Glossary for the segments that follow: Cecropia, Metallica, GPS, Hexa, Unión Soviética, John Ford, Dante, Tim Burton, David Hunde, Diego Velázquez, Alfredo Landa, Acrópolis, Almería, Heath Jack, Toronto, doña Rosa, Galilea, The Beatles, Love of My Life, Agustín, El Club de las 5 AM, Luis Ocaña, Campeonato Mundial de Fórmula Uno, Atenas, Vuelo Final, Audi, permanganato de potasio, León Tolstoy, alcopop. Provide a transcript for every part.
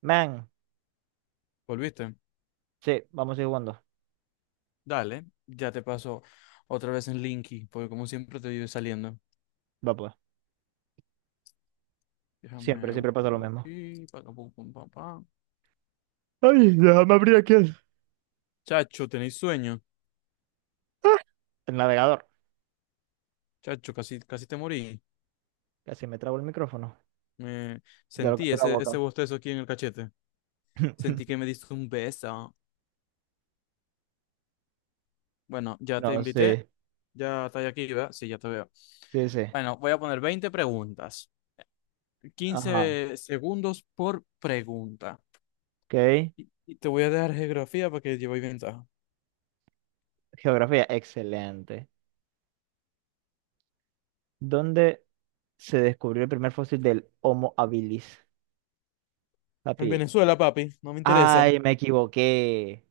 Man, ¿Volviste? sí, vamos a seguir jugando. Dale, ya te paso otra vez en Linky, porque como siempre te vive saliendo. Va pues. Siempre, Déjame siempre pasa lo buscarlo mismo. aquí. Pa, pa, pum, pum, pa, pa. Ay, déjame abrir aquí el... Chacho, ¿tenéis sueño? ¡Ah! El navegador. Chacho, casi, casi te morí. Casi me trabo el micrófono. Me De lo que sentí hace la ese boca. bostezo aquí en el cachete. Sentí que me diste un beso. Bueno, ya te No, invité. sí. Ya estás aquí, ¿verdad? Sí, ya te veo. Sí, sí. Bueno, voy a poner 20 preguntas. Ajá. 15 segundos por pregunta. Ok. Y te voy a dejar geografía para que llevéis ventaja. Geografía, excelente. ¿Dónde se descubrió el primer fósil del Homo habilis? En Papi. Venezuela, papi, no me interesa. Ay, me equivoqué.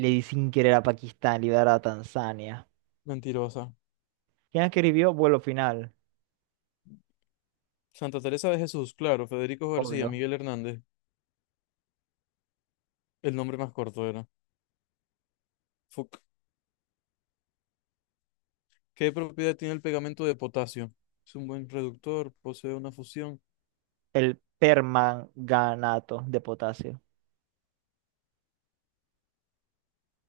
Le di sin querer a Pakistán, le iba a dar a Tanzania. Mentirosa. ¿Quién escribió Vuelo Final? Santa Teresa de Jesús, claro, Federico García, Obvio. Miguel Hernández. El nombre más corto era. Fuck. ¿Qué propiedad tiene el pegamento de potasio? Es un buen reductor, posee una fusión. El permanganato de potasio.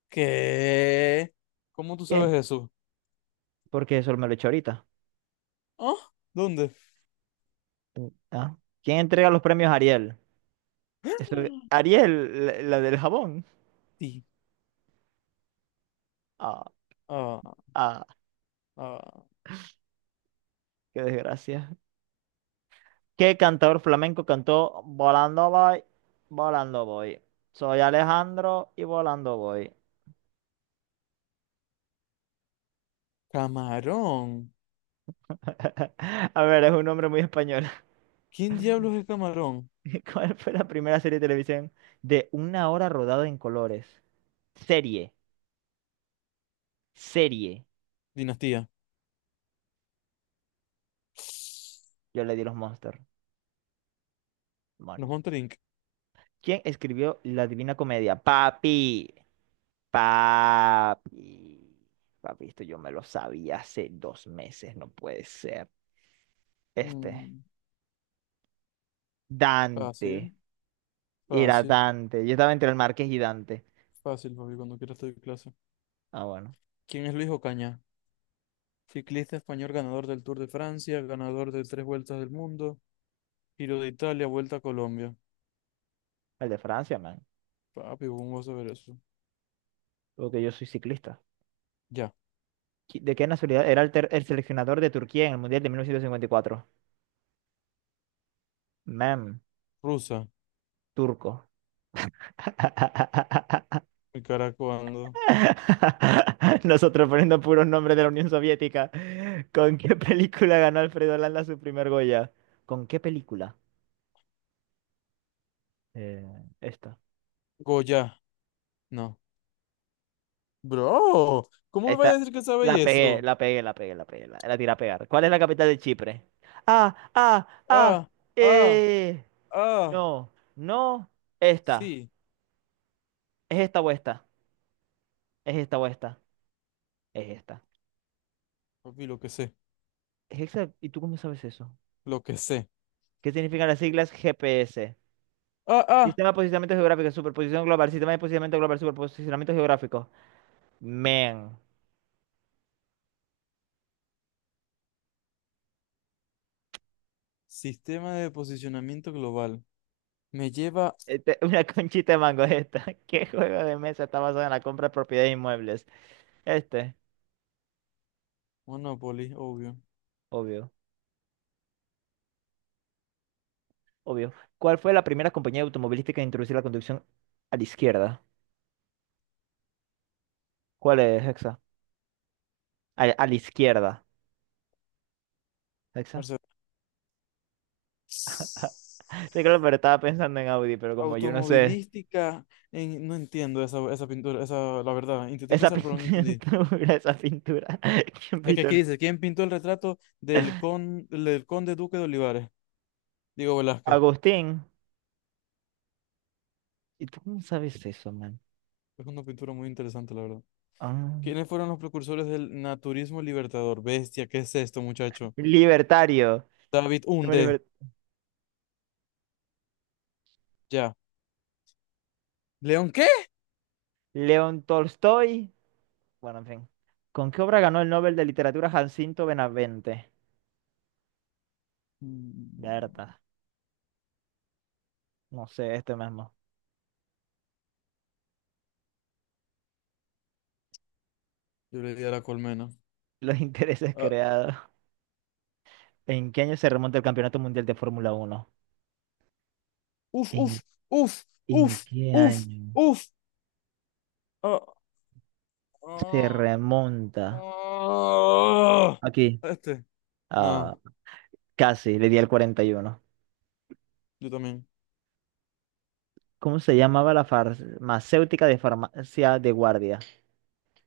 ¿Qué? ¿Cómo tú ¿Qué? sabes eso? Porque eso me lo he hecho ahorita. ¿Ah? ¿Dónde? Ah. ¿Quién entrega los premios Ariel? Eso- Ariel, la del jabón. Sí. Ah, Ah, ah, ah. qué desgracia. ¿Qué cantador flamenco cantó Volando voy, volando voy? Soy Alejandro y volando voy. Camarón. A ver, es un nombre muy español. ¿Quién diablos es Camarón? ¿Cuál fue la primera serie de televisión de una hora rodada en colores? Serie, serie. Dinastía. Yo le di los Monster. Los Demonios. Monterink. ¿Quién escribió La Divina Comedia? Papi, papi, papi, esto yo me lo sabía hace 2 meses, no puede ser. Este, Mm, fácil, Dante, era fácil, Dante. Yo estaba entre el Marqués y Dante. fácil, papi, cuando quieras te doy clase. Ah, bueno, ¿Quién es Luis Ocaña? Ciclista español ganador del Tour de Francia, ganador de tres vueltas del mundo, Giro de Italia, Vuelta a Colombia. el de Francia, man, Papi, ¿cómo vas a ver eso? porque yo soy ciclista. Ya. ¿De qué nacionalidad era el seleccionador de Turquía en el Mundial de 1954? Man, Rusa. turco. Mi cara cuando. Nosotros poniendo puros nombres de la Unión Soviética. ¿Con qué película ganó Alfredo Landa su primer Goya? ¿Con qué película? Eh, esta. Goya. No. Bro, ¿cómo me vas a Esta. decir que sabéis La pegué, eso? la pegué, la pegué, la pegué. La tiré a pegar. ¿Cuál es la capital de Chipre? Ah, ah, ah. Ah, ah, Eh. ah. No, no. Esta. Sí. ¿Es esta o esta? ¿Es esta o esta? Es esta. Papi, lo que sé. ¿Es esa? ¿Y tú cómo sabes eso? Lo que sé. ¿Qué significan las siglas GPS? Ah, ah. Sistema de posicionamiento geográfico, superposición global, sistema de posicionamiento global, superposicionamiento geográfico. Man, Sistema de posicionamiento global. Me lleva este, una conchita de mango es esta. ¿Qué juego de mesa está basado en la compra de propiedades de inmuebles? Este, Monopoly, obvio. obvio, obvio. ¿Cuál fue la primera compañía automovilística en introducir la conducción a la izquierda? ¿Cuál es, Hexa? A la izquierda, Hexa. Mercedes. Sí, claro, pero estaba pensando en Audi, pero como yo no sé. Automovilística, no entiendo esa pintura, esa, la verdad, intenté Esa pensar, pero no pintura, entendí. esa pintura. ¿Quién Es que pintó? aquí dice, ¿quién pintó el retrato del conde duque de Olivares? Diego Velázquez. Agustín. ¿Y tú cómo sabes eso, man? Es una pintura muy interesante, la verdad. Ah. ¿Quiénes fueron los precursores del naturismo libertador? Bestia, ¿qué es esto, muchacho? Libertario. David Hunde, liber- ya. ¿León qué? León Tolstoy. Bueno, en fin. ¿Con qué obra ganó el Nobel de Literatura Jacinto Benavente? Mm, Berta. No sé, este mismo. Yo le di a la colmena. Los intereses Ah, creados. ¿En qué año se remonta el Campeonato Mundial de Fórmula Uno? uf, ¿En, uf, uf, ¿en uf, qué uf, año uf. Ah, se ah, remonta? ah. Aquí. Este. Ah, No, casi, le di al 41. yo también. ¿Cómo se llamaba la farmacéutica de farmacia de guardia?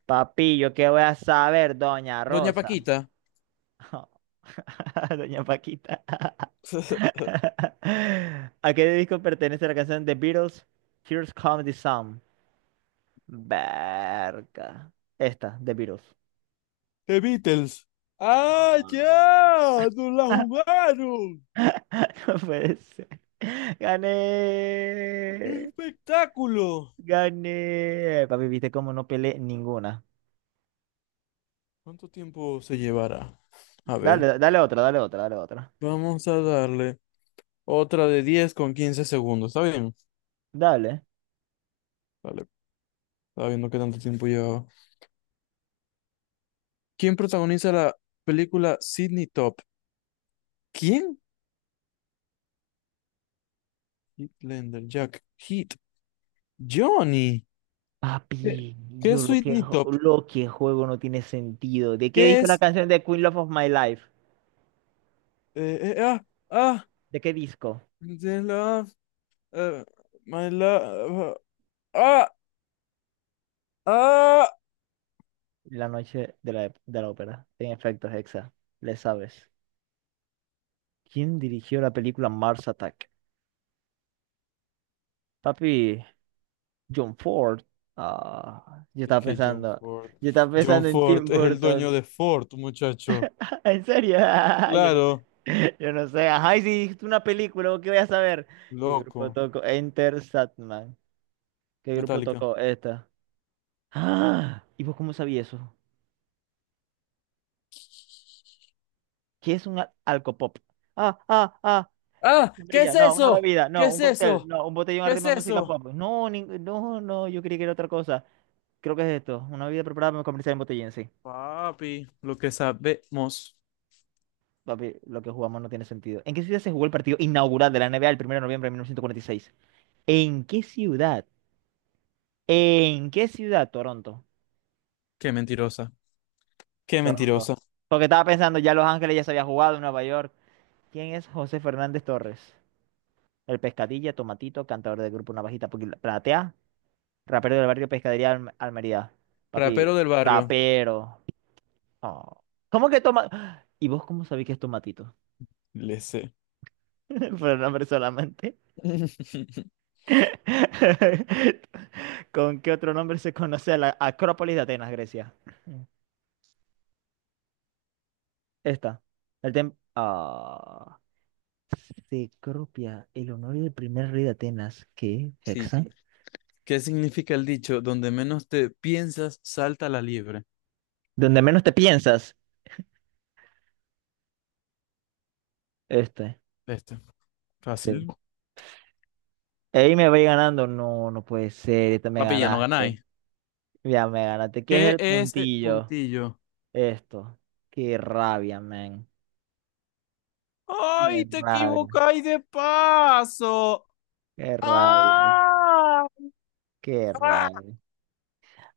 Papi, ¿yo qué voy a saber, doña Doña Rosa? Paquita. Oh. Doña Paquita. ¿A qué disco pertenece la canción The Beatles? Here's Come the Sun. Verga. Esta, The Beatles. The Beatles. ¡Ah, ya! ¡Nos la Ah, jugaron! no puede ser. ¡Qué Gané. espectáculo! Gané. Papi, viste cómo no peleé ninguna. ¿Cuánto tiempo se llevará? A ver, Dale, dale otra, dale otra, dale otra. vamos a darle otra de 10 con 15 segundos. ¿Está bien? Dale. Vale, estaba viendo qué tanto tiempo llevaba. ¿Quién protagoniza la película Sidney Top? ¿Quién? Heath Jack, Heat, Johnny. ¿Qué, Papi, qué yo es Sidney Top? lo que juego no tiene sentido. ¿De qué ¿Qué disco la es? canción de Queen Love of My Life? Eh, eh, ah, ¿De qué disco? ah, Uh, my love. Ah, ah. La noche de la ópera. En efecto, Hexa, le sabes. ¿Quién dirigió la película Mars Attack? Papi, John Ford. Ah, Es que John Ford. yo estaba John pensando en Tim Ford es el dueño Burton. de Ford, muchacho. ¿En serio? Yo no sé. Claro, Yo no sé. Ajá, y si dijiste una película, ¿vos ¿qué voy a saber? ¿Qué grupo loco. tocó? Enter Satman. ¿Qué grupo Metallica. tocó esta? Ah, ¿y vos cómo sabías eso? ¿Qué es un al- ¿Alcopop? Ah, ah, ah, ¡Ah! ¿Qué es Sombrilla, no, una eso? bebida, ¿Qué no, es un cóctel, eso? no, un botellón ¿Qué es arriba de música eso? pop. No, no, yo creí que era otra cosa. Creo que es esto, una bebida preparada para comercial en botellín, sí. Papi, lo que sabemos. Papi, lo que jugamos no tiene sentido. ¿En qué ciudad se jugó el partido inaugural de la NBA el 1 de noviembre de 1946? ¿En qué ciudad? ¿En qué ciudad? Toronto. Qué mentirosa. Qué Toronto. mentirosa. Porque estaba pensando, ya Los Ángeles ya se había jugado, en Nueva York. ¿Quién es José Fernández Torres? El pescadilla, tomatito, cantador del grupo Platea. Rapero del barrio Almería. Rapero Papi, del barrio. rapero. Oh. ¿Cómo que toma? ¿Y vos cómo sabés que es tomatito? Le sé. Por el nombre solamente. ¿Con qué otro nombre se conoce a la Acrópolis de Atenas, Grecia? Esta. El tem... Ah. Cecropia, el honor del primer rey de Atenas. ¿Qué? Sí. Exacto. ¿Qué significa el dicho? Donde menos te piensas, salta la liebre. Donde menos te piensas. Este. Este. Fácil. Sí. Ahí me voy ganando. No, no puede ser. Esta me Papi, ya no ganaste. ganáis. Ya me ganaste. ¿Qué es ¿Qué el es puntillo? puntillo? Esto. Qué rabia, men. Qué ¡Ay, te rabia. equivocáis de paso! Qué rabia. ¡Ah! Qué ¡Ah! rabia.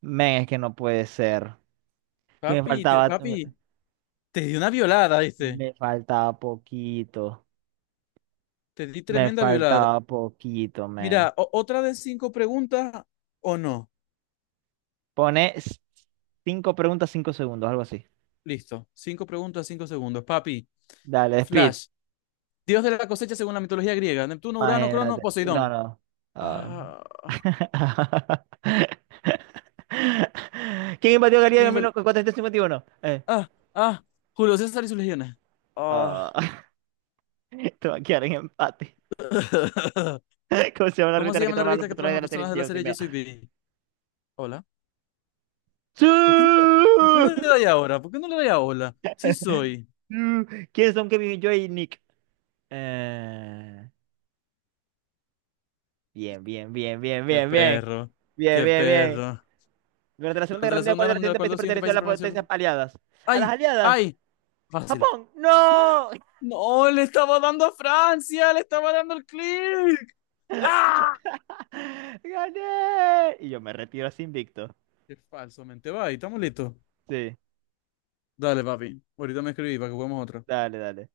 Men, es que no puede ser. Que me Papi, faltaba. papi, te di una violada, ¿viste? Me faltaba poquito. Te di Me tremenda violada. faltaba poquito, men. Mira, otra de cinco preguntas o no. Pone s- 5 preguntas, 5 segundos, algo así. Listo. Cinco preguntas, cinco segundos. Papi, Dale, speed. Flash, dios de la cosecha según la mitología griega. Neptuno, Urano, Crono, Imagínate. No, Poseidón. no. Ah. Ah, ¿Quién invadió Galilea en Kimbel. 1451? Ah, ah, Julio César y sus legiones. Ah. Ah, te va a quedar en empate. ¿Cómo se llama la ¿Cómo ruta en se la que llama la trabajan los revista que personajes trabajan de los la serie? personajes de la Yo soy serie Yo Bea. Soy Vivi? Hola. ¿Por qué no, ¡Sí! por qué no le doy ahora? ¿Por qué no le doy a hola? Sí soy. ¡Sí! ¿Quiénes son Kevin, Joy y Nick? Eh, bien, bien, bien, bien, Qué bien, bien. perro. Bien, Qué bien, bien. perro. Durante la Segunda Durante Guerra la Mundial, Segunda ¿cuál Guerra de los Mundial, siguientes ¿cuál de países los siguientes perteneció a países las permaneció? potencias aliadas? ¿A las ¡Ay! aliadas? ¡Ay! Fácil. ¡Japón! ¡No! No, le estaba dando a Francia, le estaba dando el clic. ¡Ah! ¡Gané! Y yo me retiro así invicto. Qué falsamente va, y estamos listos. Sí, Dale, papi. Ahorita me escribí para que juguemos otra. dale, dale.